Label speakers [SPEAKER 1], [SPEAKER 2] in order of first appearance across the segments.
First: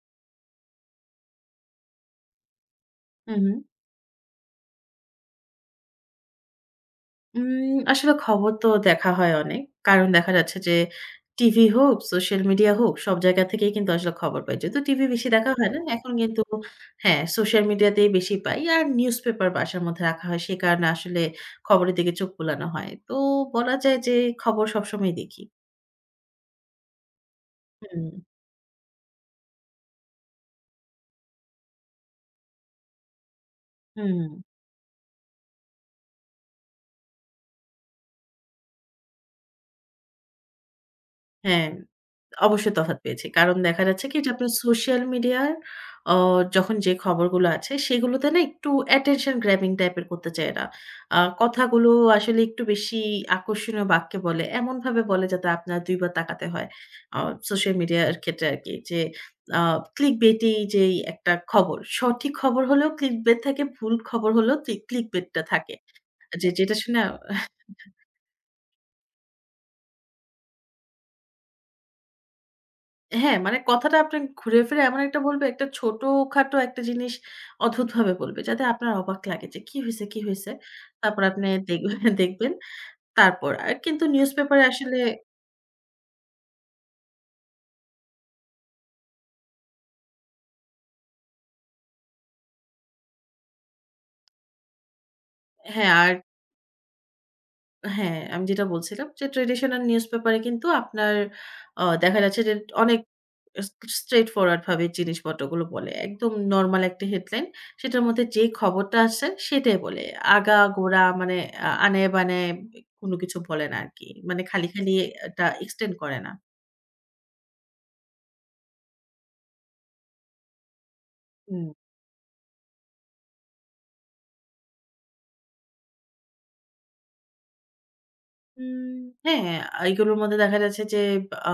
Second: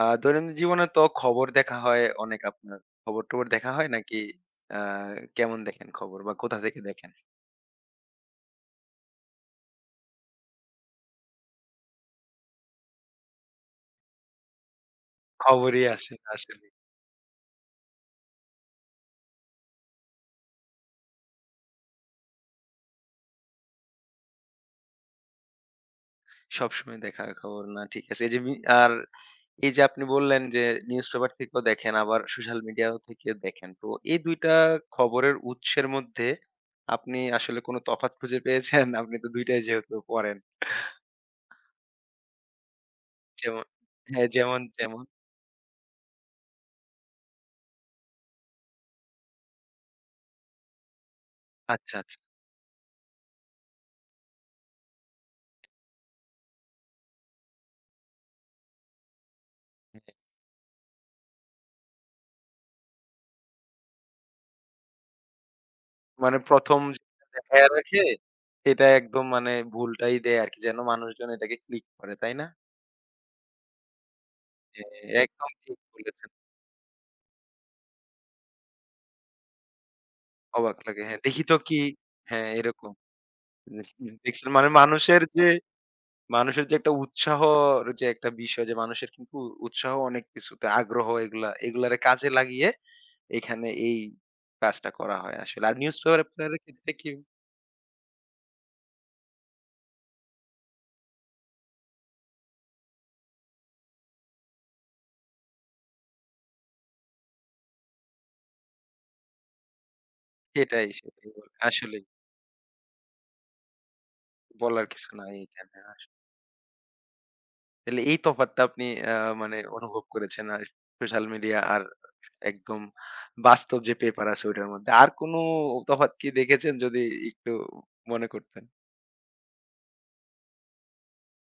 [SPEAKER 1] আ দৈনন্দিন জীবনে তো খবর দেখা হয় অনেক আপনার।
[SPEAKER 2] হুম,
[SPEAKER 1] খবর-টবর
[SPEAKER 2] হুম।
[SPEAKER 1] দেখা হয় নাকি? আ কেমন দেখেন খবর বা কোথা থেকে দেখেন?
[SPEAKER 2] আসলে খবর তো দেখা হয় অনেক। কারণ দেখা যাচ্ছে যে টিভি হোক, সোশ্যাল মিডিয়া হোক সব জায়গা থেকেই কিন্তু আসলে খবর পাই। যদিও টিভি বেশি দেখা হয় না।
[SPEAKER 1] খবরই
[SPEAKER 2] এখন
[SPEAKER 1] আসে না
[SPEAKER 2] কিন্তু
[SPEAKER 1] আসলে।
[SPEAKER 2] হ্যাঁ, সোশ্যাল মিডিয়াতেই বেশি পাই। আর নিউজপেপার বাসার মধ্যে রাখা হয়। সে কারণে আসলে খবরের দিকে চোখ বুলানো হয়। তো বলা যায় যে খবর সবসময় দেখি।
[SPEAKER 1] সবসময় দেখা হয় খবর না, ঠিক
[SPEAKER 2] হুম,
[SPEAKER 1] আছে। এই যে আর এই যে আপনি বললেন যে নিউজপেপার থেকেও দেখেন, আবার সোশ্যাল মিডিয়া থেকে দেখেন। তো এই
[SPEAKER 2] হুম,
[SPEAKER 1] ২ টা খবরের উৎসের মধ্যে আপনি আসলে কোনো তফাৎ খুঁজে পেয়েছেন? আপনি তো ২ টাই যেহেতু পড়েন।
[SPEAKER 2] হ্যাঁ। অবশ্যই তফাৎ পেয়েছি। কারণ
[SPEAKER 1] যেমন?
[SPEAKER 2] দেখা যাচ্ছে কি
[SPEAKER 1] হ্যাঁ,
[SPEAKER 2] যে আপনার
[SPEAKER 1] যেমন,
[SPEAKER 2] সোশ্যাল
[SPEAKER 1] যেমন?
[SPEAKER 2] মিডিয়ার অ যখন যে খবরগুলো আছে সেগুলোতে না একটু attention grabbing টাইপের করতে চায় এরা। কথাগুলো
[SPEAKER 1] আচ্ছা, আচ্ছা।
[SPEAKER 2] আসলে একটু বেশি আকর্ষণীয় বাক্যে বলে। এমনভাবে বলে যাতে আপনার ২ বার তাকাতে হয়। আ সোশ্যাল মিডিয়ার ক্ষেত্রে আরকি যে আ clickbaity যেই একটা খবর, সঠিক খবর হলেও clickbait থাকে, ভুল খবর হলেও clickbait টা থাকে।
[SPEAKER 1] মানে
[SPEAKER 2] যে যেটা
[SPEAKER 1] ১ম
[SPEAKER 2] শুনে
[SPEAKER 1] যেটা দেখায়া রাখে, সেটা একদম মানে ভুলটাই দেয় আরকি। যেন মানুষজন এটাকে ক্লিক করে, তাই না?
[SPEAKER 2] হ্যাঁ, মানে কথাটা আপনি ঘুরে ফিরে
[SPEAKER 1] হ্যাঁ,
[SPEAKER 2] এমন একটা বলবে,
[SPEAKER 1] একদম
[SPEAKER 2] একটা
[SPEAKER 1] ঠিক বলেছেন।
[SPEAKER 2] ছোটখাটো একটা জিনিস অদ্ভুতভাবে বলবে। যাতে আপনার অবাক লাগে যে, "কি হইছে, কি হইছে?"
[SPEAKER 1] অবাক লাগে। হ্যাঁ,
[SPEAKER 2] তারপর
[SPEAKER 1] দেখি
[SPEAKER 2] আপনি
[SPEAKER 1] তো কি।
[SPEAKER 2] দেখবেন
[SPEAKER 1] হ্যাঁ,
[SPEAKER 2] দেখবেন।
[SPEAKER 1] এরকম।
[SPEAKER 2] তারপর আর কিন্তু
[SPEAKER 1] দেখছেন
[SPEAKER 2] নিউজপেপারে
[SPEAKER 1] মানে
[SPEAKER 2] আসলে
[SPEAKER 1] মানুষের যে একটা উৎসাহর যে একটা বিষয়, যে মানুষের কিন্তু উৎসাহ অনেক কিছুতে, আগ্রহ এগুলা, এগুলারে কাজে লাগিয়ে এখানে এই কাজটা করা হয় আসলে। আর
[SPEAKER 2] হ্যাঁ, আর
[SPEAKER 1] নিউজপেপার এর ক্ষেত্রে কি
[SPEAKER 2] হ্যাঁ, আমি যেটা বলছিলাম যে ট্র্যাডিশনাল নিউজপেপারে কিন্তু আপনার দেখা যাচ্ছে যে অনেক স স্ট্রেইট ফরওয়ার্ড ভাবে জিনিসপত্রগুলো বলে। একদম নরমাল একটা হেডলাইন। সেটার মধ্যে যে খবরটা আছে সেটাই বলে।
[SPEAKER 1] সেটাই,
[SPEAKER 2] আগাগোড়া
[SPEAKER 1] সেটাই
[SPEAKER 2] মানে
[SPEAKER 1] বলে। আসলেই
[SPEAKER 2] আনায়-বানায় কোনো কিছু বলে না আরকি। মানে খালি,
[SPEAKER 1] বলার
[SPEAKER 2] খালি
[SPEAKER 1] কিছু নাই
[SPEAKER 2] এটা
[SPEAKER 1] এখানে।
[SPEAKER 2] এক্সটেন্ড করে না।
[SPEAKER 1] তাহলে এই তফাৎটা আপনি আ মানে অনুভব করেছেন আর সোশ্যাল মিডিয়া
[SPEAKER 2] হুম।
[SPEAKER 1] আর একদম বাস্তব যে পেপার আছে ওইটার মধ্যে। আর কোনো তফাৎ কি দেখেছেন যদি একটু মনে করতেন?
[SPEAKER 2] উম হ্যাঁ, এইগুলোর মধ্যে দেখা যাচ্ছে যে আ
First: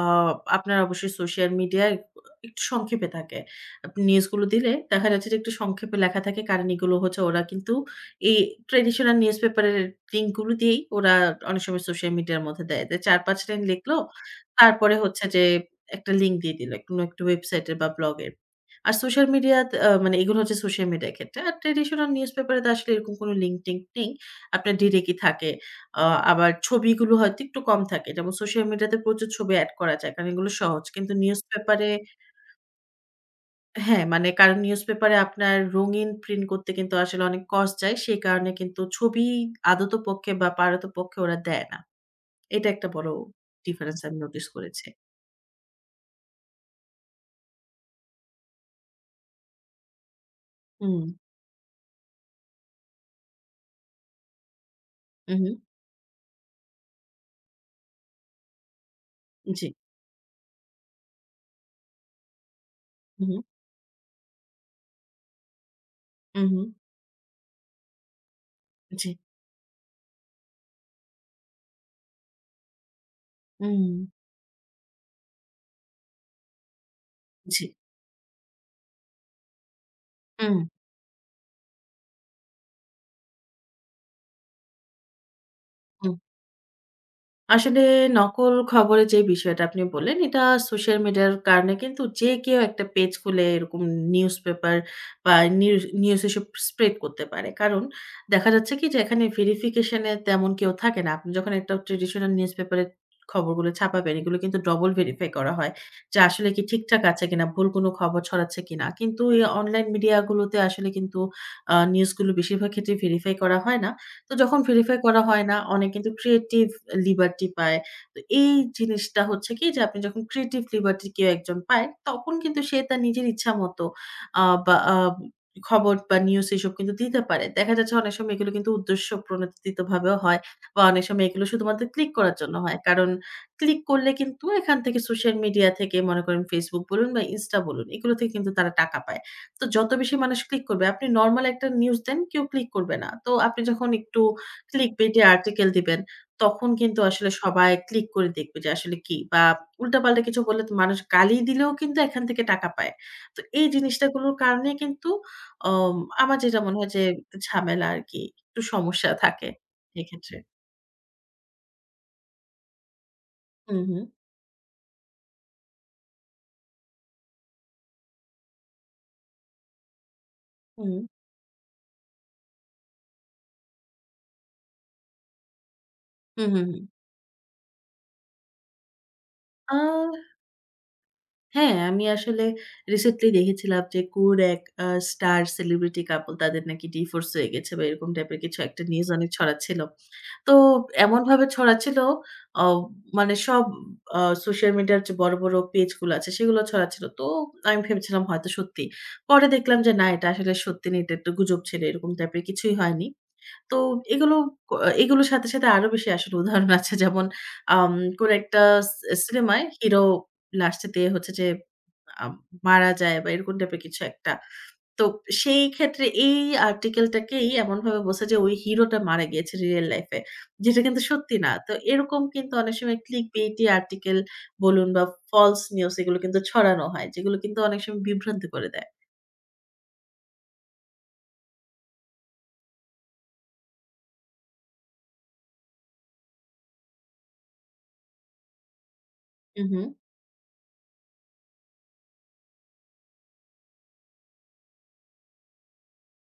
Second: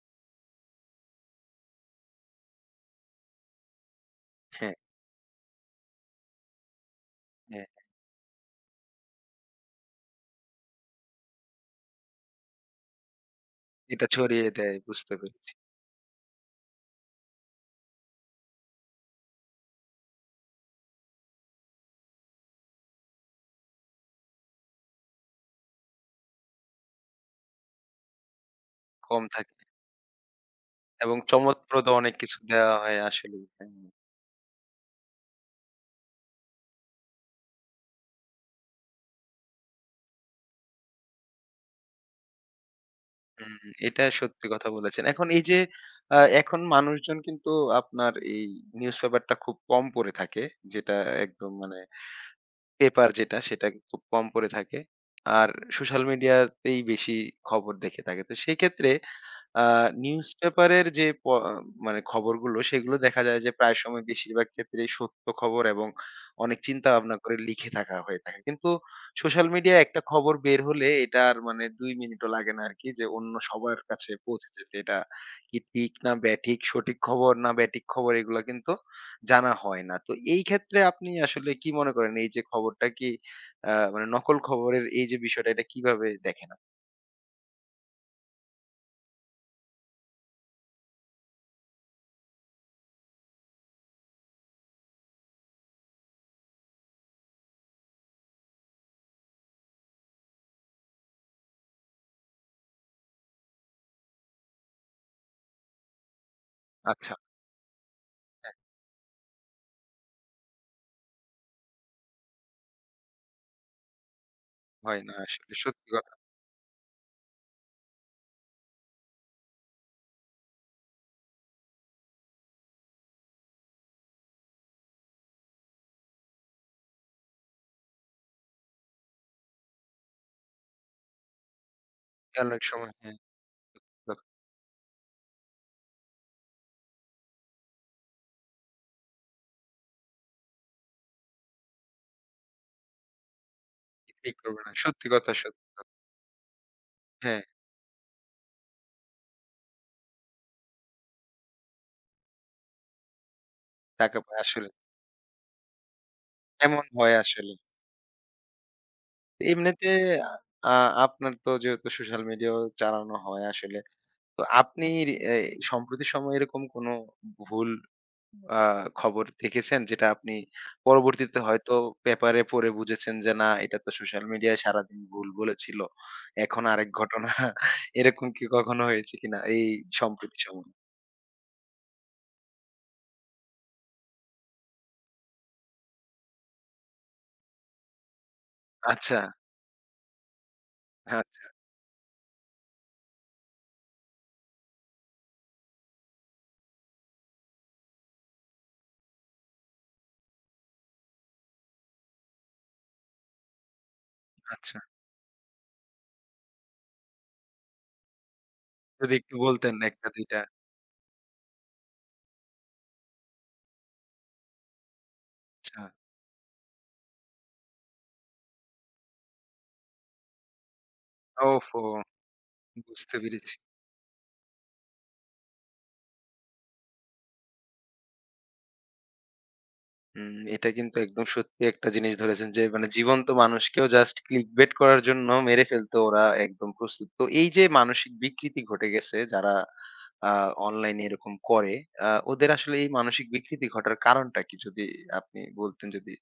[SPEAKER 2] আপনার অবশ্যই সোশ্যাল মিডিয়ায় একটু সংক্ষেপে থাকে। আপনি নিউজগুলো দিলে
[SPEAKER 1] হ্যাঁ,
[SPEAKER 2] দেখা যাচ্ছে যে একটু সংক্ষেপে লেখা থাকে। কারণ এগুলো হচ্ছে ওরা
[SPEAKER 1] হ্যাঁ।
[SPEAKER 2] কিন্তু এই ট্র্যাডিশনাল নিউজপেপারের লিঙ্কগুলো দিয়েই ওরা অনেক সময় সোশ্যাল মিডিয়ার মধ্যে দেয়। যে ৪-৫ লাইন লিখলো,
[SPEAKER 1] এটা ছড়িয়ে দেয়,
[SPEAKER 2] তারপরে
[SPEAKER 1] বুঝতে
[SPEAKER 2] হচ্ছে যে
[SPEAKER 1] পেরেছি।
[SPEAKER 2] একটা লিঙ্ক দিয়ে দিল। কোনো একটা ওয়েবসাইটের বা ব্লগের। আর সোশ্যাল মিডিয়া মানে এগুলো হচ্ছে সোশ্যাল মিডিয়ার ক্ষেত্রে। আর ট্র্যাডিশনাল নিউজপেপারে তো আসলে এরকম কোনো লিঙ্ক টিঙ্ক নেই। আপনার ডিরেক্টই থাকে। আ আবার ছবিগুলো হয়তো একটু কম থাকে। যেমন সোশ্যাল মিডিয়াতে
[SPEAKER 1] কম
[SPEAKER 2] প্রচুর ছবি
[SPEAKER 1] থাকে
[SPEAKER 2] এড করা যায়। কারণ এগুলো সহজ। কিন্তু
[SPEAKER 1] এবং চমকপ্রদ
[SPEAKER 2] নিউজপেপারে
[SPEAKER 1] অনেক কিছু দেওয়া হয় আসলেই। হ্যাঁ।
[SPEAKER 2] হ্যাঁ, মানে কারণ নিউজপেপারে আপনার রঙিন প্রিন্ট করতে কিন্তু আসলে অনেক কস্ট যায়। সেই কারণে কিন্তু ছবি আদতপক্ষে বা পারতপক্ষে ওরা দেয় না। এটা একটা বড়
[SPEAKER 1] হুম,
[SPEAKER 2] ডিফারেন্স
[SPEAKER 1] এটা
[SPEAKER 2] আমি নোটিস
[SPEAKER 1] সত্যি কথা
[SPEAKER 2] করেছি।
[SPEAKER 1] বলেছেন। এখন এই যে এখন মানুষজন কিন্তু আপনার এই নিউজপেপারটা খুব কম পড়ে থাকে। যেটা
[SPEAKER 2] হুম,
[SPEAKER 1] একদম মানে পেপার যেটা, সেটা খুব কম পড়ে থাকে।
[SPEAKER 2] উহু,
[SPEAKER 1] আর সোশ্যাল মিডিয়াতেই বেশি খবর দেখে থাকে। তো সেই ক্ষেত্রে
[SPEAKER 2] জি,
[SPEAKER 1] আ নিউজপেপারের যে মানে খবরগুলো সেগুলো দেখা যায়
[SPEAKER 2] উহু,
[SPEAKER 1] যে প্রায় সময় বেশিরভাগ ক্ষেত্রেই সত্য খবর, এবং অনেক
[SPEAKER 2] উহু,
[SPEAKER 1] চিন্তা ভাবনা করে লিখে থাকা হয়ে থাকে। কিন্তু
[SPEAKER 2] জি,
[SPEAKER 1] সোশ্যাল মিডিয়ায় একটা খবর বের হলে এটার মানে ২ মিনিটও লাগে না আরকি, যে অন্য সবার
[SPEAKER 2] উম
[SPEAKER 1] কাছে পৌঁছে যেতে। এটা কি ঠিক না ব্যাঠিক, সঠিক খবর না
[SPEAKER 2] জি,
[SPEAKER 1] ব্যাঠিক খবর, এগুলা কিন্তু জানা হয় না। তো এই
[SPEAKER 2] উম,
[SPEAKER 1] ক্ষেত্রে আপনি আসলে কি মনে করেন এই যে খবরটা কি মানে নকল খবরের এই যে বিষয়টা, এটা কিভাবে
[SPEAKER 2] হুম।
[SPEAKER 1] দেখেন
[SPEAKER 2] আসলে নকল খবরের যে বিষয়টা আপনি বললেন, এটা সোশ্যাল মিডিয়ার কারণে কিন্তু যে কেউ একটা পেজ খুলে এরকম নিউজপেপার বা নিউজ নিউজ এসব স্প্রেড করতে পারে। কারণ দেখা যাচ্ছে কি যে এখানে ভেরিফিকেশন এ তেমন কেউ থাকে না। আপনি যখন একটা ট্র্যাডিশনাল নিউজপেপারে খবরগুলো ছাপাবেন, এগুলো কিন্তু ডবল ভেরিফাই করা হয়। যে আসলে কি ঠিকঠাক
[SPEAKER 1] আচ্ছা।
[SPEAKER 2] আছে কিনা, ভুল কোন খবর
[SPEAKER 1] হ্যাঁ,
[SPEAKER 2] ছড়াচ্ছে কিনা। কিন্তু এই অনলাইন মিডিয়া গুলোতে আসলে কিন্তু নিউজগুলো বেশিরভাগ ক্ষেত্রে ভেরিফাই করা হয় না। তো যখন ভেরিফাই
[SPEAKER 1] হয় না
[SPEAKER 2] করা হয়
[SPEAKER 1] আসলে
[SPEAKER 2] না, অনেক
[SPEAKER 1] সত্যি
[SPEAKER 2] কিন্তু ক্রিয়েটিভ লিবার্টি পায়। তো এই জিনিসটা হচ্ছে কি যে আপনি যখন ক্রিয়েটিভ লিবার্টি কেউ একজন পায়, তখন কিন্তু সে তার নিজের ইচ্ছামত আ বা আ খবর বা নিউজ এসব কিন্তু দিতে পারে। দেখা যাচ্ছে অনেক সময় এগুলো কিন্তু উদ্দেশ্য প্রণোদিতভাবেও হয় বা অনেক সময় এগুলো শুধুমাত্র ক্লিক করার জন্য
[SPEAKER 1] অনেক
[SPEAKER 2] হয়।
[SPEAKER 1] সময়।
[SPEAKER 2] কারণ
[SPEAKER 1] হ্যাঁ,
[SPEAKER 2] ক্লিক করলে
[SPEAKER 1] কথা
[SPEAKER 2] কিন্তু এখান থেকে সোশ্যাল মিডিয়া থেকে মনে করেন Facebook বলুন বা Insta বলুন, এগুলো থেকে কিন্তু তারা টাকা পায়। তো যত বেশি মানুষ ক্লিক করবে, আপনি নরমাল একটা নিউজ দেন, কেউ ক্লিক করবে না। তো আপনি যখন একটু
[SPEAKER 1] ঠিক। করবে না, সত্যি
[SPEAKER 2] clickbait এ
[SPEAKER 1] কথা, সত্যি
[SPEAKER 2] আর্টিকেল
[SPEAKER 1] কথা।
[SPEAKER 2] দিবেন, তখন কিন্তু আসলে
[SPEAKER 1] হ্যাঁ,
[SPEAKER 2] সবাই ক্লিক করে দেখবে যে আসলে কি বা উল্টাপাল্টা কিছু বললে তো মানুষ গালি দিলেও কিন্তু এখান থেকে টাকা পায়। তো এই জিনিসটা
[SPEAKER 1] টাকা
[SPEAKER 2] গুলোর
[SPEAKER 1] পায় আসলে।
[SPEAKER 2] কারণে কিন্তু অম আমার যেটা মনে
[SPEAKER 1] এমন
[SPEAKER 2] হয় যে
[SPEAKER 1] হয়
[SPEAKER 2] একটু
[SPEAKER 1] আসলে।
[SPEAKER 2] ঝামেলা আরকি, একটু সমস্যা থাকে
[SPEAKER 1] এমনিতে
[SPEAKER 2] এক্ষেত্রে।
[SPEAKER 1] আ আপনার তো যেহেতু সোশ্যাল মিডিয়াও চালানো হয়
[SPEAKER 2] হুম,
[SPEAKER 1] আসলে।
[SPEAKER 2] হুম,
[SPEAKER 1] তো আপনি এ সম্প্রতি সময়ে এরকম কোনো ভুল আ খবর দেখেছেন যেটা আপনি
[SPEAKER 2] হুম,
[SPEAKER 1] পরবর্তীতে হয়তো পেপারে পড়ে বুঝেছেন যে না, এটা তো সোশ্যাল মিডিয়ায় সারাদিন ভুল বলেছিল।
[SPEAKER 2] হুম,
[SPEAKER 1] এখন
[SPEAKER 2] হুম, হুম।
[SPEAKER 1] আরেক ঘটনা, এরকম কি কখনো হয়েছে কিনা এই
[SPEAKER 2] আ
[SPEAKER 1] সম্প্রতি সময়ে?
[SPEAKER 2] হ্যাঁ, আমি আসলে রিসেন্টলি দেখেছিলাম যে কোন এক স্টার সেলিব্রিটি কাপল তাদের নাকি ডিভোর্স হয়ে গেছে বা এরকম টাইপের কিছু একটা নিউজ
[SPEAKER 1] আচ্ছা,
[SPEAKER 2] অনেক ছড়াচ্ছিল। তো এমনভাবে
[SPEAKER 1] আচ্ছা,
[SPEAKER 2] ছড়াচ্ছিল অ মানে সব আ সোশ্যাল মিডিয়ার যে বড়, বড় পেজগুলো আছে সেগুলো ছড়াচ্ছিল। তো আমি ভেবেছিলাম হয়তো সত্যি। পরে দেখলাম যে না এটা আসলে সত্যি না, এটা একটা গুজব ছিল। এরকম টাইপের কিছুই হয়নি। তো এগুলো ক
[SPEAKER 1] আচ্ছা।
[SPEAKER 2] এগুলোর সাথে, সাথে আরো বেশি আসলে উদাহরণ আছে। যেমন আম কোন একটা
[SPEAKER 1] যদি একটু
[SPEAKER 2] সিনেমায়
[SPEAKER 1] বলতেন ১
[SPEAKER 2] হিরো
[SPEAKER 1] টা ২ টা।
[SPEAKER 2] লাস্টে তে হচ্ছে যে আম মারা যায় বা এরকম টাইপের কিছু একটা। তো সেই
[SPEAKER 1] আচ্ছা।
[SPEAKER 2] ক্ষেত্রে এই আর্টিকেলটাকেই এমনভাবে বলছে যে ওই হিরোটা মারা গিয়েছে রিয়াল লাইফ এ। যেটা কিন্তু সত্যি না। তো
[SPEAKER 1] ওহো!
[SPEAKER 2] এরকম কিন্তু অনেক সময়
[SPEAKER 1] বুঝতে পেরেছি।
[SPEAKER 2] clickbaity আর্টিকেল বলুন বা ফলস নিউজ এগুলো কিন্তু ছড়ানো হয়। যেগুলো কিন্তু অনেক সময় বিভ্রান্তি করে দেয়।
[SPEAKER 1] হুম, এটা কিন্তু একদম সত্যি একটা জিনিস ধরেছেন, যে মানে জীবন্ত মানুষকেও জাস্ট clickbait করার জন্য মেরে ফেলতে ওরা একদম প্রস্তুত। তো এই যে মানসিক বিকৃতি ঘটে গেছে যারা
[SPEAKER 2] উহু।
[SPEAKER 1] আ অনলাইনে এরকম করে, ওদের আসলে এই মানসিক বিকৃতি ঘটার কারণটা কি? যদি আপনি বলতেন যদি।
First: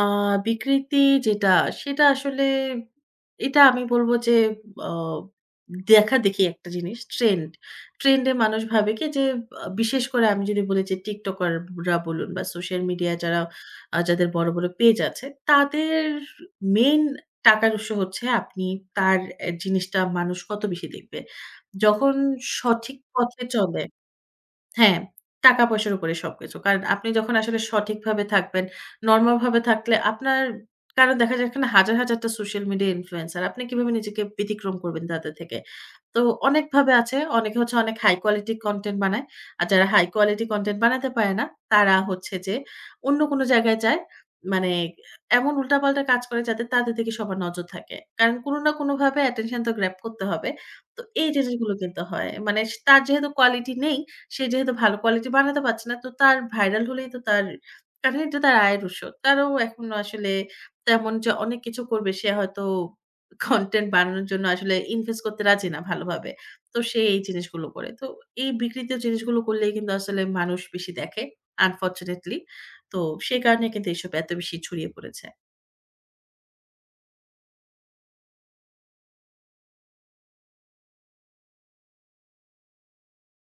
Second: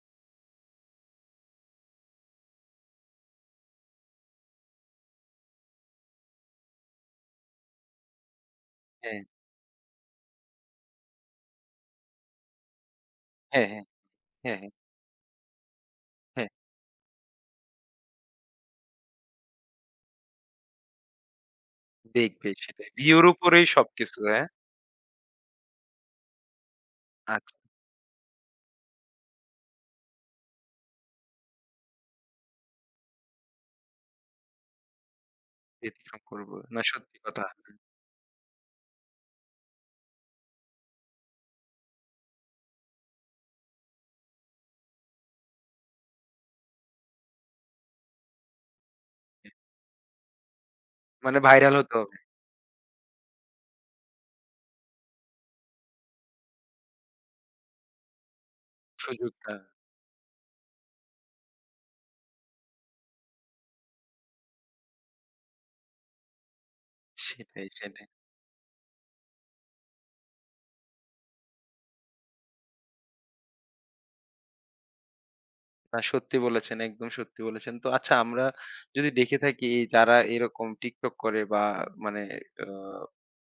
[SPEAKER 2] আ বিকৃতি যেটা, সেটা আসলে এটা আমি বলব যে অ দেখাদেখি একটা জিনিস ট্রেন্ড। ট্রেন্ড এ মানুষ ভাবে কি
[SPEAKER 1] হ্যাঁ,
[SPEAKER 2] যে বিশেষ করে আমি যদি বলি যে টিকটকার রা বলুন বা সোশ্যাল মিডিয়া যারা
[SPEAKER 1] হ্যাঁ, হ্যাঁ,
[SPEAKER 2] যাদের বড়,
[SPEAKER 1] হ্যাঁ,
[SPEAKER 2] বড়
[SPEAKER 1] হ্যাঁ,
[SPEAKER 2] পেজ আছে তাদের
[SPEAKER 1] হ্যাঁ।
[SPEAKER 2] মেইন টাকার উৎস হচ্ছে আপনি তার অ্যা জিনিসটা মানুষ কত বেশি দেখবে। যখন
[SPEAKER 1] দেখবে সেটাই।
[SPEAKER 2] সঠিক
[SPEAKER 1] ভিউর
[SPEAKER 2] পথে
[SPEAKER 1] উপরেই
[SPEAKER 2] চলে
[SPEAKER 1] সবকিছু, হ্যাঁ?
[SPEAKER 2] হ্যাঁ, টাকা-পয়সার উপরে সবকিছু। কারণ আপনি যখন
[SPEAKER 1] আচ্ছা,
[SPEAKER 2] আসলে সঠিকভাবে থাকবেন, নরমাল ভাবে থাকলে আপনার কারণ দেখা যায় এখানে হাজার, হাজারটা সোশ্যাল মিডিয়া ইনফ্লুয়েন্সার। আপনি কিভাবে নিজেকে ব্যতিক্রম করবেন তাদের থেকে? তো
[SPEAKER 1] ব্যতিক্রম করব। না
[SPEAKER 2] অনেকভাবে আছে।
[SPEAKER 1] সত্যি কথা।
[SPEAKER 2] অনেকে হচ্ছে অনেক হাই কোয়ালিটি কনটেন্ট বানায়। আর যারা হাই কোয়ালিটি কনটেন্ট বানাতে পারে না, তারা হচ্ছে যে অন্য কোন জায়গায় যায়। মানে এমন উল্টাপাল্টা কাজ করে যাতে তাদের দিকে সবার নজর থাকে। কারণ কোন না কোনভাবে অ্যাটেনশন তো গ্র্যাব করতে হবে। তো এই
[SPEAKER 1] মানে
[SPEAKER 2] জিনিসগুলো
[SPEAKER 1] ভাইরাল হতে
[SPEAKER 2] কিন্তু
[SPEAKER 1] হবে
[SPEAKER 2] হয়। মানে তার যেহেতু কোয়ালিটি নেই সে যেহেতু ভালো কোয়ালিটি বানাতে পারছে না, তো তার ভাইরাল হলেই তো তার কারণ এটা তার আয়ের উৎস। তারও
[SPEAKER 1] সুযোগটা।
[SPEAKER 2] এখনো আসলে তেমন যে অনেক কিছু করবে সে হয়তো কনটেন্ট বানানোর জন্য আসলে ইনভেস্ট করতে রাজি না ভালোভাবে। তো সে এই জিনিসগুলো
[SPEAKER 1] সেটাই,
[SPEAKER 2] করে। তো
[SPEAKER 1] সেটাই।
[SPEAKER 2] এই বিকৃত জিনিসগুলো করলেই কিন্তু আসলে মানুষ বেশি দেখে আনফরচুনেটলি। তো সে কারণে কিন্তু এসব এত বেশি ছড়িয়ে পড়েছে।
[SPEAKER 1] না সত্যি বলেছেন, একদম সত্যি বলেছেন। তো আচ্ছা, আমরা যদি দেখে থাকি এই যারা এরকম TikTok করে বা মানে আ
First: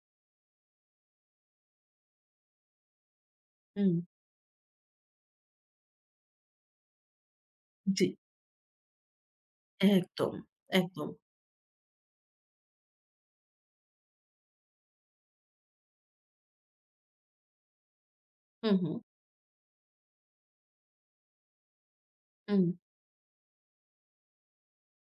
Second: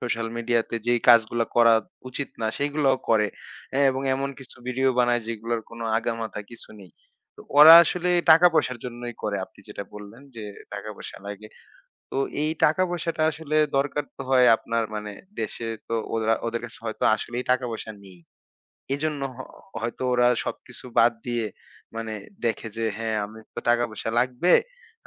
[SPEAKER 1] সোশ্যাল মিডিয়াতে যেই কাজগুলা করা উচিত না সেগুলাও করে। হ্যাঁ?
[SPEAKER 2] হুম,
[SPEAKER 1] এবং এমন কিছু ভিডিও বানায় যেগুলোর কোনো আগামাথা কিছু নেই। তো ওরা
[SPEAKER 2] জি,
[SPEAKER 1] আসলে টাকা পয়সার জন্যই করে। আপনি যেটা বললেন
[SPEAKER 2] একদম,
[SPEAKER 1] যে টাকা
[SPEAKER 2] একদম।
[SPEAKER 1] পয়সা লাগে। তো এই টাকা পয়সাটা আসলে দরকার তো হয়, আপনার মানে দেশে তো ওরা ওদের কাছে হয়তো আসলেই টাকা পয়সা নেই।
[SPEAKER 2] হু, হু,
[SPEAKER 1] এজন্য হয়তো ওরা সবকিছু বাদ দিয়ে মানে
[SPEAKER 2] হুম,
[SPEAKER 1] দেখে যে হ্যাঁ, আমি তো টাকা-পয়সা লাগবে।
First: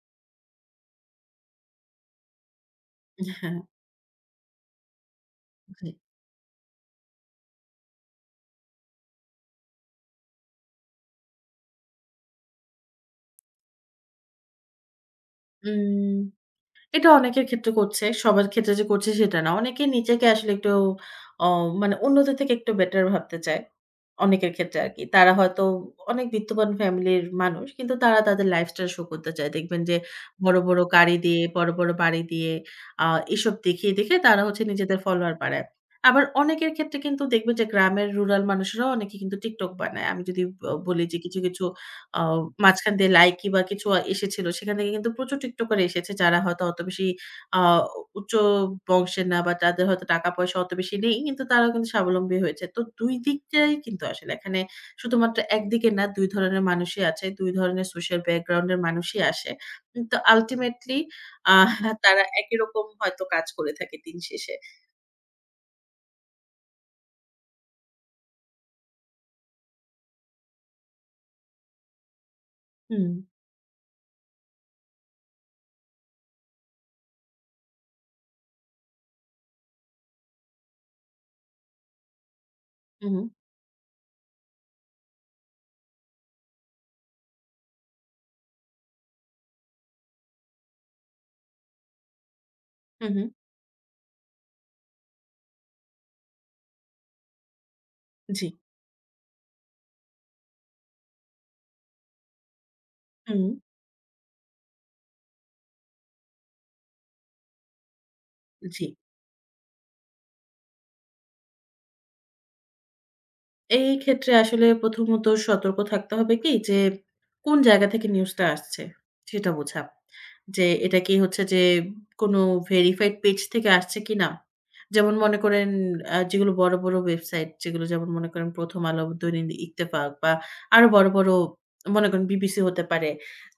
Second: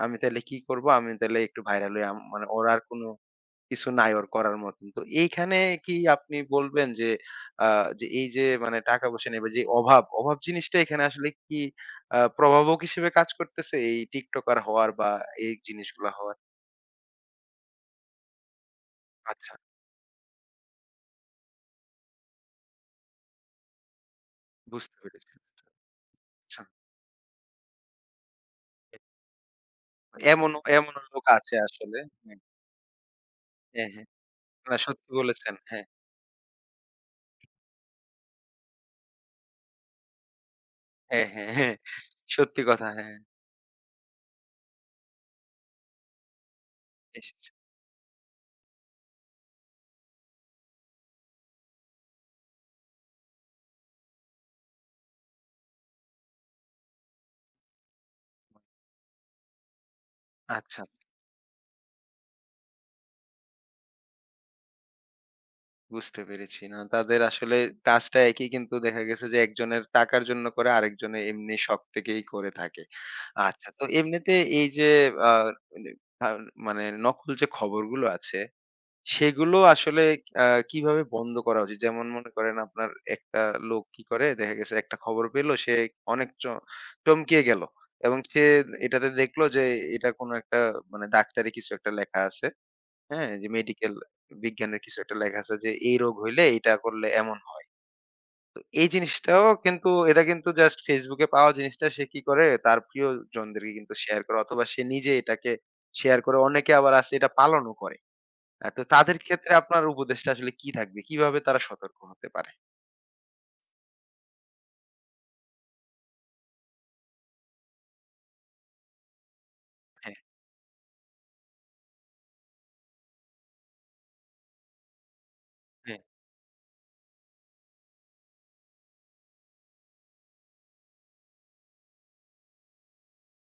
[SPEAKER 1] আমি তাইলে কি করব? আমি তাইলে একটু ভাইরাল হই। মানে ওর আর কোনো
[SPEAKER 2] হ্যাঁ,
[SPEAKER 1] কিছু নাই ওর করার মতন। তো এইখানে
[SPEAKER 2] জি।
[SPEAKER 1] কি আপনি বলবেন যে আ যে এই যে মানে টাকা-পয়সা নিয়ে বা যে অভাব, অভাব জিনিসটা এখানে আসলে কি প্রভাবক হিসেবে কাজ করতেছে এই টিকটকার হওয়ার বা এই জিনিসগুলা
[SPEAKER 2] উম
[SPEAKER 1] হওয়ার?
[SPEAKER 2] এটা অনেকের ক্ষেত্রে করছে। সবার ক্ষেত্রে যে করছে সেটা না।
[SPEAKER 1] আচ্ছা,
[SPEAKER 2] অনেকে নিজেকে আসলে একটু অ মানে অন্যদের থেকে একটু বেটার ভাবতে চায়। অনেকের ক্ষেত্রে
[SPEAKER 1] বুঝতে
[SPEAKER 2] আরকি।
[SPEAKER 1] পেরেছি।
[SPEAKER 2] তারা হয়তো অনেক
[SPEAKER 1] আচ্ছা।
[SPEAKER 2] বিত্তবান ফ্যামিলির মানুষ। কিন্তু তারা তাদের লাইফস্টাইল শো করতে চায়। দেখবেন যে বড়,
[SPEAKER 1] এমনও,
[SPEAKER 2] বড়
[SPEAKER 1] এমনও
[SPEAKER 2] গাড়ি
[SPEAKER 1] লোক
[SPEAKER 2] দিয়ে,
[SPEAKER 1] আছে
[SPEAKER 2] বড়, বড়
[SPEAKER 1] আসলে।
[SPEAKER 2] বাড়ি
[SPEAKER 1] হ্যাঁ,
[SPEAKER 2] দিয়ে আ এসব
[SPEAKER 1] হ্যাঁ,
[SPEAKER 2] দেখিয়ে,
[SPEAKER 1] হ্যাঁ।
[SPEAKER 2] দেখিয়ে তারা হচ্ছে
[SPEAKER 1] না
[SPEAKER 2] নিজেদের
[SPEAKER 1] সত্যি
[SPEAKER 2] ফলোয়ার
[SPEAKER 1] বলেছেন।
[SPEAKER 2] বাড়ায়।
[SPEAKER 1] হ্যাঁ।
[SPEAKER 2] আবার অনেকের ক্ষেত্রে কিন্তু দেখবেন যে গ্রামের রুরাল মানুষেরাও অনেকে কিন্তু TikTok বানায়। আমি যদি বলি যে
[SPEAKER 1] হ্যাঁ,
[SPEAKER 2] কিছু,
[SPEAKER 1] হ্যাঁ,
[SPEAKER 2] কিছু
[SPEAKER 1] হ্যাঁ।
[SPEAKER 2] আ
[SPEAKER 1] সত্যি কথা,
[SPEAKER 2] মাঝখান দিয়ে
[SPEAKER 1] হ্যাঁ।
[SPEAKER 2] লাইকি বা কিছু এসেছিল। সেখান থেকে কিন্তু প্রচুর টিকটকার এসেছে যারা হয়তো অত বেশি
[SPEAKER 1] ইস!
[SPEAKER 2] আ উচ্চ বংশের না বা যাদের হয়তো টাকা-পয়সা অত বেশি নেই। কিন্তু তারাও কিন্তু স্বাবলম্বী হয়েছে। তো ২ দিকটাই কিন্তু আসলে এখানে শুধুমাত্র একদিকে না ২ ধরনের মানুষই আছে। ২ ধরনের সোশ্যাল ব্যাকগ্রাউন্ড এর মানুষই আসে। কিন্তু
[SPEAKER 1] আচ্ছা,
[SPEAKER 2] আল্টিমেটলি আহ তারা একই রকম হয়তো কাজ করে থাকে দিন শেষে।
[SPEAKER 1] বুঝতে পেরেছি। না, তাদের আসলে কাজটা একই, কিন্তু দেখা গেছে যে একজনের টাকার জন্য করে, আরেকজনে এমনি শখ থেকেই করে থাকে।
[SPEAKER 2] হুম,
[SPEAKER 1] আচ্ছা, তো এমনিতে এই যে আ মানে আ মানে নকল যে খবরগুলো আছে সেগুলো আসলে আ কিভাবে বন্ধ করা উচিত? যেমন মনে করেন আপনার
[SPEAKER 2] হুম,
[SPEAKER 1] একটা লোক কি করে, দেখা গেছে একটা খবর পেল, সে অনেক চমকিয়ে গেল। এবং সে এটাতে দেখলো যে এটা কোনো একটা মানে ডাক্তারি কিছু একটা লেখা আছে।
[SPEAKER 2] হুম, হুম,
[SPEAKER 1] হ্যাঁ? যে মেডিকেল বিজ্ঞানের কিছু একটা লেখা আছে যে এই রোগ হইলে এটা করলে এমন হয়।
[SPEAKER 2] জি,
[SPEAKER 1] তো এই জিনিসটাও কিন্তু, এটা কিন্তু জাস্ট Facebook এ পাওয়া জিনিসটা সে কি করে, তার
[SPEAKER 2] হুম,
[SPEAKER 1] প্রিয়জনদেরকে কিন্তু শেয়ার করে অথবা সে নিজে এটাকে শেয়ার করে, অনেকে আবার আছে এটা পালনও করে। তো
[SPEAKER 2] জি।
[SPEAKER 1] তাদের ক্ষেত্রে আপনার উপদেশটা আসলে কি থাকবে? কিভাবে তারা সতর্ক হতে পারে?
[SPEAKER 2] এই ক্ষেত্রে আসলে প্রথমত সতর্ক থাকতে হবে কি যে, কোন জায়গা থেকে নিউজটা আসছে সেটা বোঝা।
[SPEAKER 1] হ্যাঁ,
[SPEAKER 2] যে এটা কি হচ্ছে যে কোনো ভেরিফাইড পেজ থেকে আসছে কিনা? যেমন মনে করেন
[SPEAKER 1] হ্যাঁ,
[SPEAKER 2] যেগুলো বড়, বড় ওয়েবসাইট যেগুলো যেমন মনে করেন 'প্রথম আলো', 'দৈনিক ইত্তেফাক' বা আরো বড়, বড় মনে করেন বিবিসি হতে পারে।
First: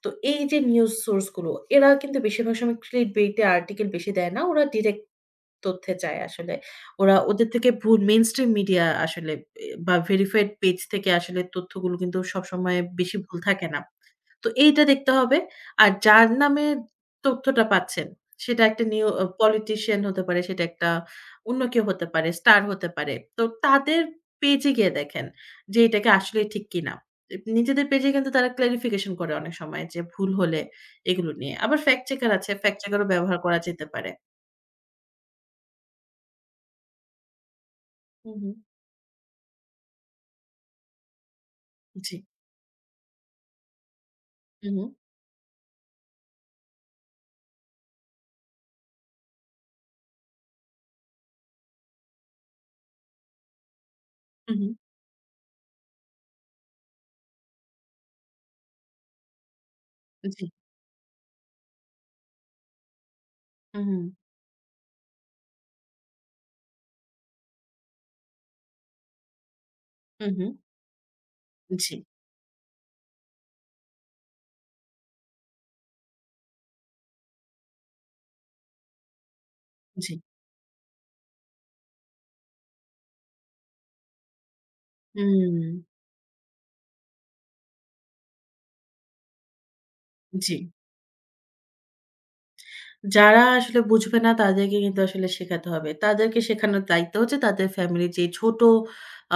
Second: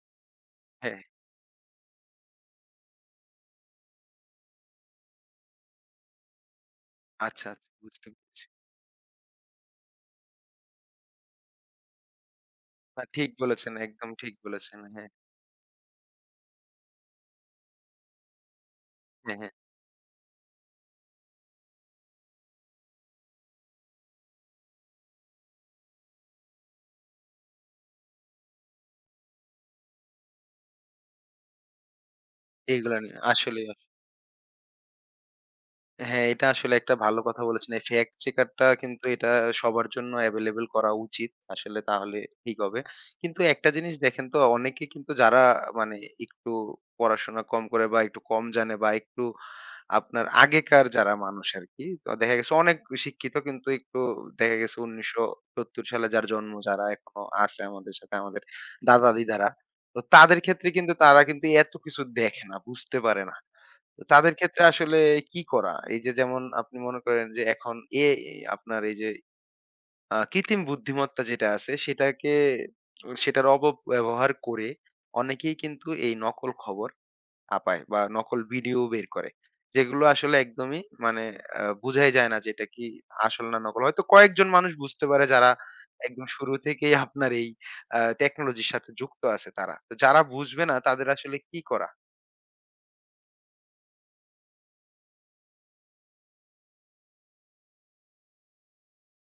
[SPEAKER 2] তো এই যে নিউজ
[SPEAKER 1] হ্যাঁ।
[SPEAKER 2] সোর্স গুলো এরা কিন্তু বেশিরভাগ সময় clickbait এ আর্টিকেল বেশি দেয় না। ওরা ডিরেক্ট তথ্যে যায় আসলে। ওরা
[SPEAKER 1] আচ্ছা,
[SPEAKER 2] ওদের
[SPEAKER 1] আচ্ছা
[SPEAKER 2] থেকে ভুল
[SPEAKER 1] বুঝতে পেরেছি।
[SPEAKER 2] মেইনস্ট্রিম মিডিয়া আসলে এ বা ভেরিফাইড পেজ থেকে আসলে তথ্যগুলো কিন্তু সবসময়
[SPEAKER 1] না
[SPEAKER 2] বেশি
[SPEAKER 1] ঠিক
[SPEAKER 2] ভুল থাকে
[SPEAKER 1] বলেছেন,
[SPEAKER 2] না।
[SPEAKER 1] একদম ঠিক
[SPEAKER 2] তো
[SPEAKER 1] বলেছেন।
[SPEAKER 2] এইটা
[SPEAKER 1] হ্যাঁ,
[SPEAKER 2] দেখতে হবে। আর যার নামে তথ্যটা পাচ্ছেন, সেটা একটা নিউ আ
[SPEAKER 1] হ্যাঁ, হ্যাঁ।
[SPEAKER 2] পলিটিশিয়ান হতে পারে, সেটা একটা অন্য কেউ হতে পারে, স্টার হতে পারে। তো তাদের পেজে গিয়ে দেখেন যে এটাকে আসলেই ঠিক কিনা। নিজেদের পেজে কিন্তু তারা ক্লারিফিকেশন করে অনেক সময় যে ভুল হলে এগুলো নিয়ে। আবার ফ্যাক্ট চেকার আছে, ফ্যাক্ট
[SPEAKER 1] এগুলা
[SPEAKER 2] চেকারও
[SPEAKER 1] নিয়ে
[SPEAKER 2] ব্যবহার করা
[SPEAKER 1] আসলেই
[SPEAKER 2] যেতে পারে।
[SPEAKER 1] হ্যাঁ, এটা আসলে একটা ভালো কথা বলেছেন। এই ফ্যাক্ট
[SPEAKER 2] হু,
[SPEAKER 1] চেকার
[SPEAKER 2] হু।
[SPEAKER 1] টা কিন্তু এটা সবার জন্য এভেইলেবল করা উচিত। আসলে
[SPEAKER 2] জি।
[SPEAKER 1] তাহলে ঠিক হবে। কিন্তু একটা জিনিস দেখেন তো,
[SPEAKER 2] হুম,
[SPEAKER 1] অনেকে কিন্তু যারা মানে একটু পড়াশোনা কম করে বা একটু কম জানে বা একটু আপনার আগেকার যারা মানুষ আরকি। তো দেখা গেছে অনেক শিক্ষিত কিন্তু একটু দেখা
[SPEAKER 2] হুম, হুম,
[SPEAKER 1] গেছে ১৯৭০ সালে যার জন্ম, যারা এখনো আছে আমাদের সাথে আমাদের দাদা-দিদারা। তো
[SPEAKER 2] হুম,
[SPEAKER 1] তাদের
[SPEAKER 2] জি।
[SPEAKER 1] ক্ষেত্রে কিন্তু তারা কিন্তু এত কিছু দেখে না, বুঝতে পারে না।
[SPEAKER 2] হুম,
[SPEAKER 1] তো
[SPEAKER 2] হুম,
[SPEAKER 1] তাদের ক্ষেত্রে আসলে কি করা? এই যে যেমন আপনি মনে করেন যে এখন এ এ- আপনার এই যে
[SPEAKER 2] হুম, হুম,
[SPEAKER 1] কৃত্রিম বুদ্ধিমত্তা যেটা আছে
[SPEAKER 2] জি,
[SPEAKER 1] সেটাকে সেটার অপব্যবহার করে অনেকেই কিন্তু এই নকল খবর ছাপায় বা নকল ভিডিও বের করে। যেগুলো
[SPEAKER 2] জি।
[SPEAKER 1] আসলে একদমই মানে বুঝাই যায় না যে এটা কি আসল না নকল। হয়তো কয়েকজন মানুষ বুঝতে পারে যারা
[SPEAKER 2] হুম,
[SPEAKER 1] একদম শুরু থেকেই আপনার এই টেকনোলজির সাথে যুক্ত আছে তারা। তো যারা
[SPEAKER 2] জি।
[SPEAKER 1] বুঝবে না তাদের আসলে কি করা?
[SPEAKER 2] যারা আসলে বুঝবে না তাদেরকে কিন্তু আসলে শেখাতে হবে। তাদেরকে শেখানোর দায়িত্ব হচ্ছে তাদের ফ্যামিলির যে ছোট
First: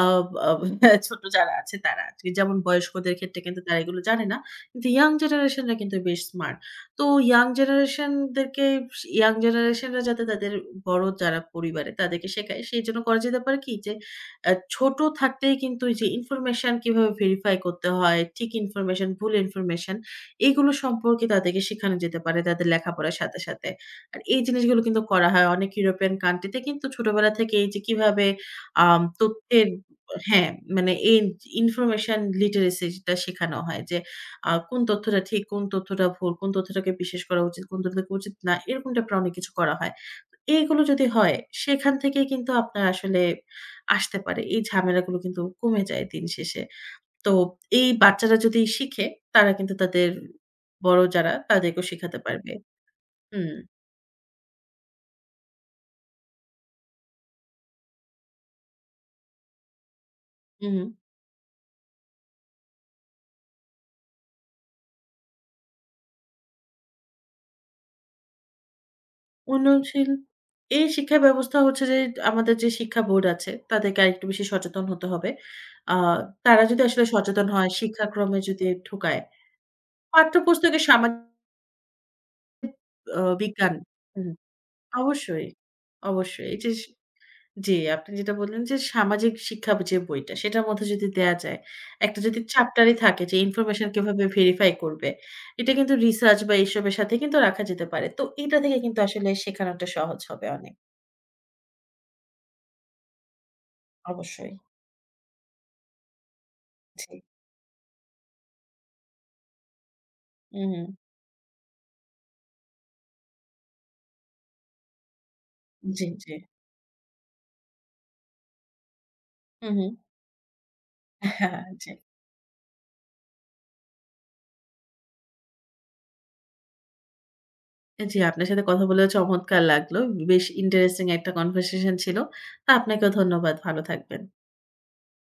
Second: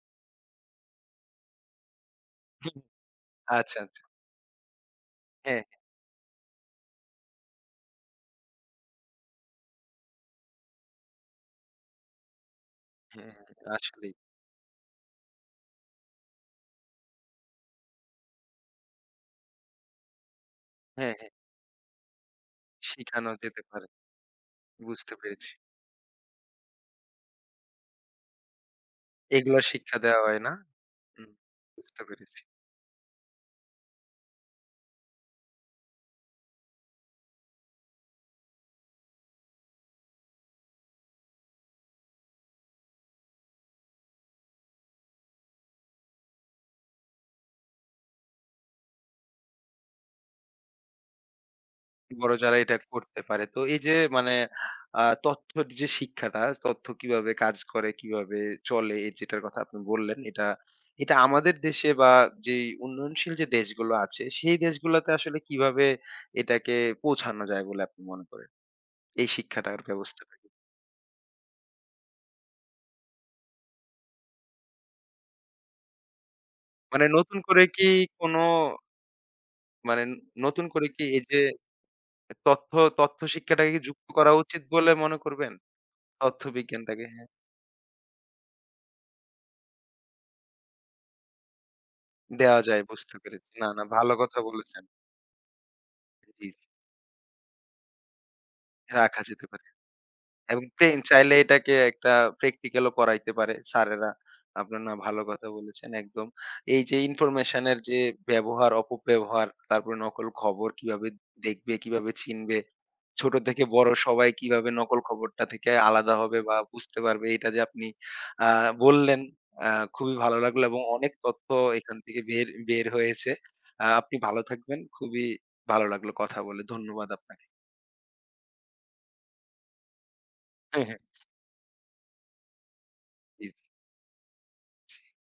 [SPEAKER 2] আ আ ছোট যারা আছে তারা। আছে। যেমন বয়স্কদের ক্ষেত্রে কিন্তু তারা
[SPEAKER 1] আচ্ছা,
[SPEAKER 2] এগুলো
[SPEAKER 1] আচ্ছা।
[SPEAKER 2] জানে না। কিন্তু ইয়াং
[SPEAKER 1] হ্যাঁ,
[SPEAKER 2] জেনারেশনরা কিন্তু বেশ স্মার্ট। তো ইয়াং জেনারেশন দেরকে ইয়াং জেনারেশনরা যাতে তাদের বড় যারা পরিবারে তাদেরকে শেখায় সেইজন্য করা
[SPEAKER 1] হ্যাঁ,
[SPEAKER 2] যেতে
[SPEAKER 1] হ্যাঁ,
[SPEAKER 2] পারে কি যে
[SPEAKER 1] আসলেই।
[SPEAKER 2] ছোট থাকতেই কিন্তু এই যে ইনফরমেশন কিভাবে ভেরিফাই করতে হয়, ঠিক ইনফরমেশন, ভুল ইনফরমেশন এগুলো
[SPEAKER 1] হ্যাঁ,
[SPEAKER 2] সম্পর্কে
[SPEAKER 1] হ্যাঁ।
[SPEAKER 2] তাদেরকে শেখানো যেতে পারে তাদের লেখাপড়ার
[SPEAKER 1] শিখানো
[SPEAKER 2] সাথে,
[SPEAKER 1] যেতে
[SPEAKER 2] সাথে।
[SPEAKER 1] পারে।
[SPEAKER 2] আর এই জিনিসগুলো কিন্তু
[SPEAKER 1] বুঝতে
[SPEAKER 2] করা হয়
[SPEAKER 1] পেরেছি।
[SPEAKER 2] অনেক ইউরোপিয়ান কান্ট্রি তে কিন্তু ছোটবেলা থেকে এই যে কিভাবে
[SPEAKER 1] এগুলো
[SPEAKER 2] তথ্যের
[SPEAKER 1] শিক্ষা দেওয়া হয়
[SPEAKER 2] হ্যাঁ,
[SPEAKER 1] না?
[SPEAKER 2] মানে এই
[SPEAKER 1] হুম, বুঝতে
[SPEAKER 2] ইনফরমেশন
[SPEAKER 1] পেরেছি।
[SPEAKER 2] লিটারেসি টা শেখানো হয় যে কোন তথ্যটা ঠিক, কোন তথ্যটা ভুল, কোন তথ্যটাকে বিশ্বাস করা উচিত, কোন তথ্যটাকে উচিত না, এরকম টাইপের অনেক কিছু করা হয়। এইগুলো যদি হয় সেখান থেকেই কিন্তু আপনার আসলে আসতে পারে। এই ঝামেলাগুলো কিন্তু কমে যায় দিন শেষে। তো এই বাচ্চারা যদি শিখে তারা কিন্তু তাদের বড় যারা তাদেরকেও শিখাতে
[SPEAKER 1] বড়
[SPEAKER 2] পারবে।
[SPEAKER 1] যারা এটা করতে পারে।
[SPEAKER 2] হুম,
[SPEAKER 1] তো এই যে মানে তথ্যর যে শিক্ষাটা, তথ্য কিভাবে কাজ করে, কিভাবে চলে, এ যেটার কথা আপনি বললেন, এটা
[SPEAKER 2] হুম।
[SPEAKER 1] এটা আমাদের দেশে বা যেই উন্নয়নশীল যে দেশগুলো আছে, সেই দেশগুলোতে আসলে কিভাবে এটাকে পৌঁছানো যায় বলে আপনি মনে করেন? এই শিক্ষাটার
[SPEAKER 2] উন্নয়নশীল
[SPEAKER 1] ব্যবস্থাটাকে।
[SPEAKER 2] এই শিক্ষা ব্যবস্থা হচ্ছে যে আমাদের যে শিক্ষা বোর্ড আছে তাদেরকে আরেকটু বেশি সচেতন হতে হবে। আ তারা যদি আসলে
[SPEAKER 1] মানে নতুন
[SPEAKER 2] সচেতন
[SPEAKER 1] করে
[SPEAKER 2] হয়
[SPEAKER 1] কি
[SPEAKER 2] শিক্ষাক্রমে
[SPEAKER 1] কোনো
[SPEAKER 2] যদি ঢুকায়।
[SPEAKER 1] মানে নতুন
[SPEAKER 2] পাঠ্যপুস্তকে
[SPEAKER 1] করে কি
[SPEAKER 2] সামাজিক
[SPEAKER 1] এই যে তথ্য তথ্য শিক্ষাটাকে
[SPEAKER 2] বিজ্ঞান
[SPEAKER 1] কি যুক্ত
[SPEAKER 2] হুম,
[SPEAKER 1] করা উচিত বলে মনে
[SPEAKER 2] অবশ্যই,
[SPEAKER 1] করবেন? তথ্য
[SPEAKER 2] অবশ্যই। এই যে
[SPEAKER 1] বিজ্ঞানটাকে, হ্যাঁ,
[SPEAKER 2] জি, আপনি যেটা বললেন যে সামাজিক শিক্ষা যে বইটা সেটার মধ্যে যদি দেয়া যায়, একটা যদি
[SPEAKER 1] দেওয়া যায়,
[SPEAKER 2] চ্যাপ্টারই
[SPEAKER 1] বুঝতে
[SPEAKER 2] থাকে যে
[SPEAKER 1] পেরেছি। না, না
[SPEAKER 2] ইনফরমেশন
[SPEAKER 1] ভালো
[SPEAKER 2] কিভাবে
[SPEAKER 1] কথা
[SPEAKER 2] ভেরিফাই
[SPEAKER 1] বলেছেন।
[SPEAKER 2] করবে। এটা কিন্তু
[SPEAKER 1] জি,
[SPEAKER 2] রিসার্চ বা
[SPEAKER 1] জি।
[SPEAKER 2] এসবের সাথে কিন্তু রাখা যেতে পারে। তো এটা থেকে কিন্তু
[SPEAKER 1] রাখা
[SPEAKER 2] আসলে
[SPEAKER 1] যেতে পারে।
[SPEAKER 2] শেখানোটা সহজ হবে
[SPEAKER 1] এবং
[SPEAKER 2] অনেক।
[SPEAKER 1] ট্রেন চাইলে এটাকে একটা প্র্যাকটিক্যাল ও করাইতে পারে স্যারেরা।
[SPEAKER 2] অবশ্যই।
[SPEAKER 1] আপনার না ভালো কথা বলেছেন একদম। এই যে
[SPEAKER 2] জি।
[SPEAKER 1] ইনফরমেশন এর যে ব্যবহার, অপব্যবহার, তারপরে নকল খবর
[SPEAKER 2] উহু।
[SPEAKER 1] কিভাবে দেখবে, কিভাবে চিনবে, ছোট থেকে বড় সবাই কিভাবে নকল খবরটা থেকে
[SPEAKER 2] জি,
[SPEAKER 1] আলাদা
[SPEAKER 2] জি।
[SPEAKER 1] হবে বা বুঝতে পারবে এটা যে আপনি আ বললেন
[SPEAKER 2] হু,
[SPEAKER 1] আ
[SPEAKER 2] হু।
[SPEAKER 1] খুবই ভালো লাগলো এবং অনেক তথ্য
[SPEAKER 2] হ্যাঁ, জি।
[SPEAKER 1] এখান থেকে বের বের হয়েছে। আপনি ভালো থাকবেন। খুবই ভালো লাগলো কথা বলে। ধন্যবাদ আপনাকে।
[SPEAKER 2] জি, আপনার সাথে কথা বলেও চমৎকার লাগলো। বেশ ইন্টারেস্টিং একটা কনভারসেশন ছিল। তো আপনাকেও
[SPEAKER 1] জি।
[SPEAKER 2] ধন্যবাদ। ভালো থাকবেন।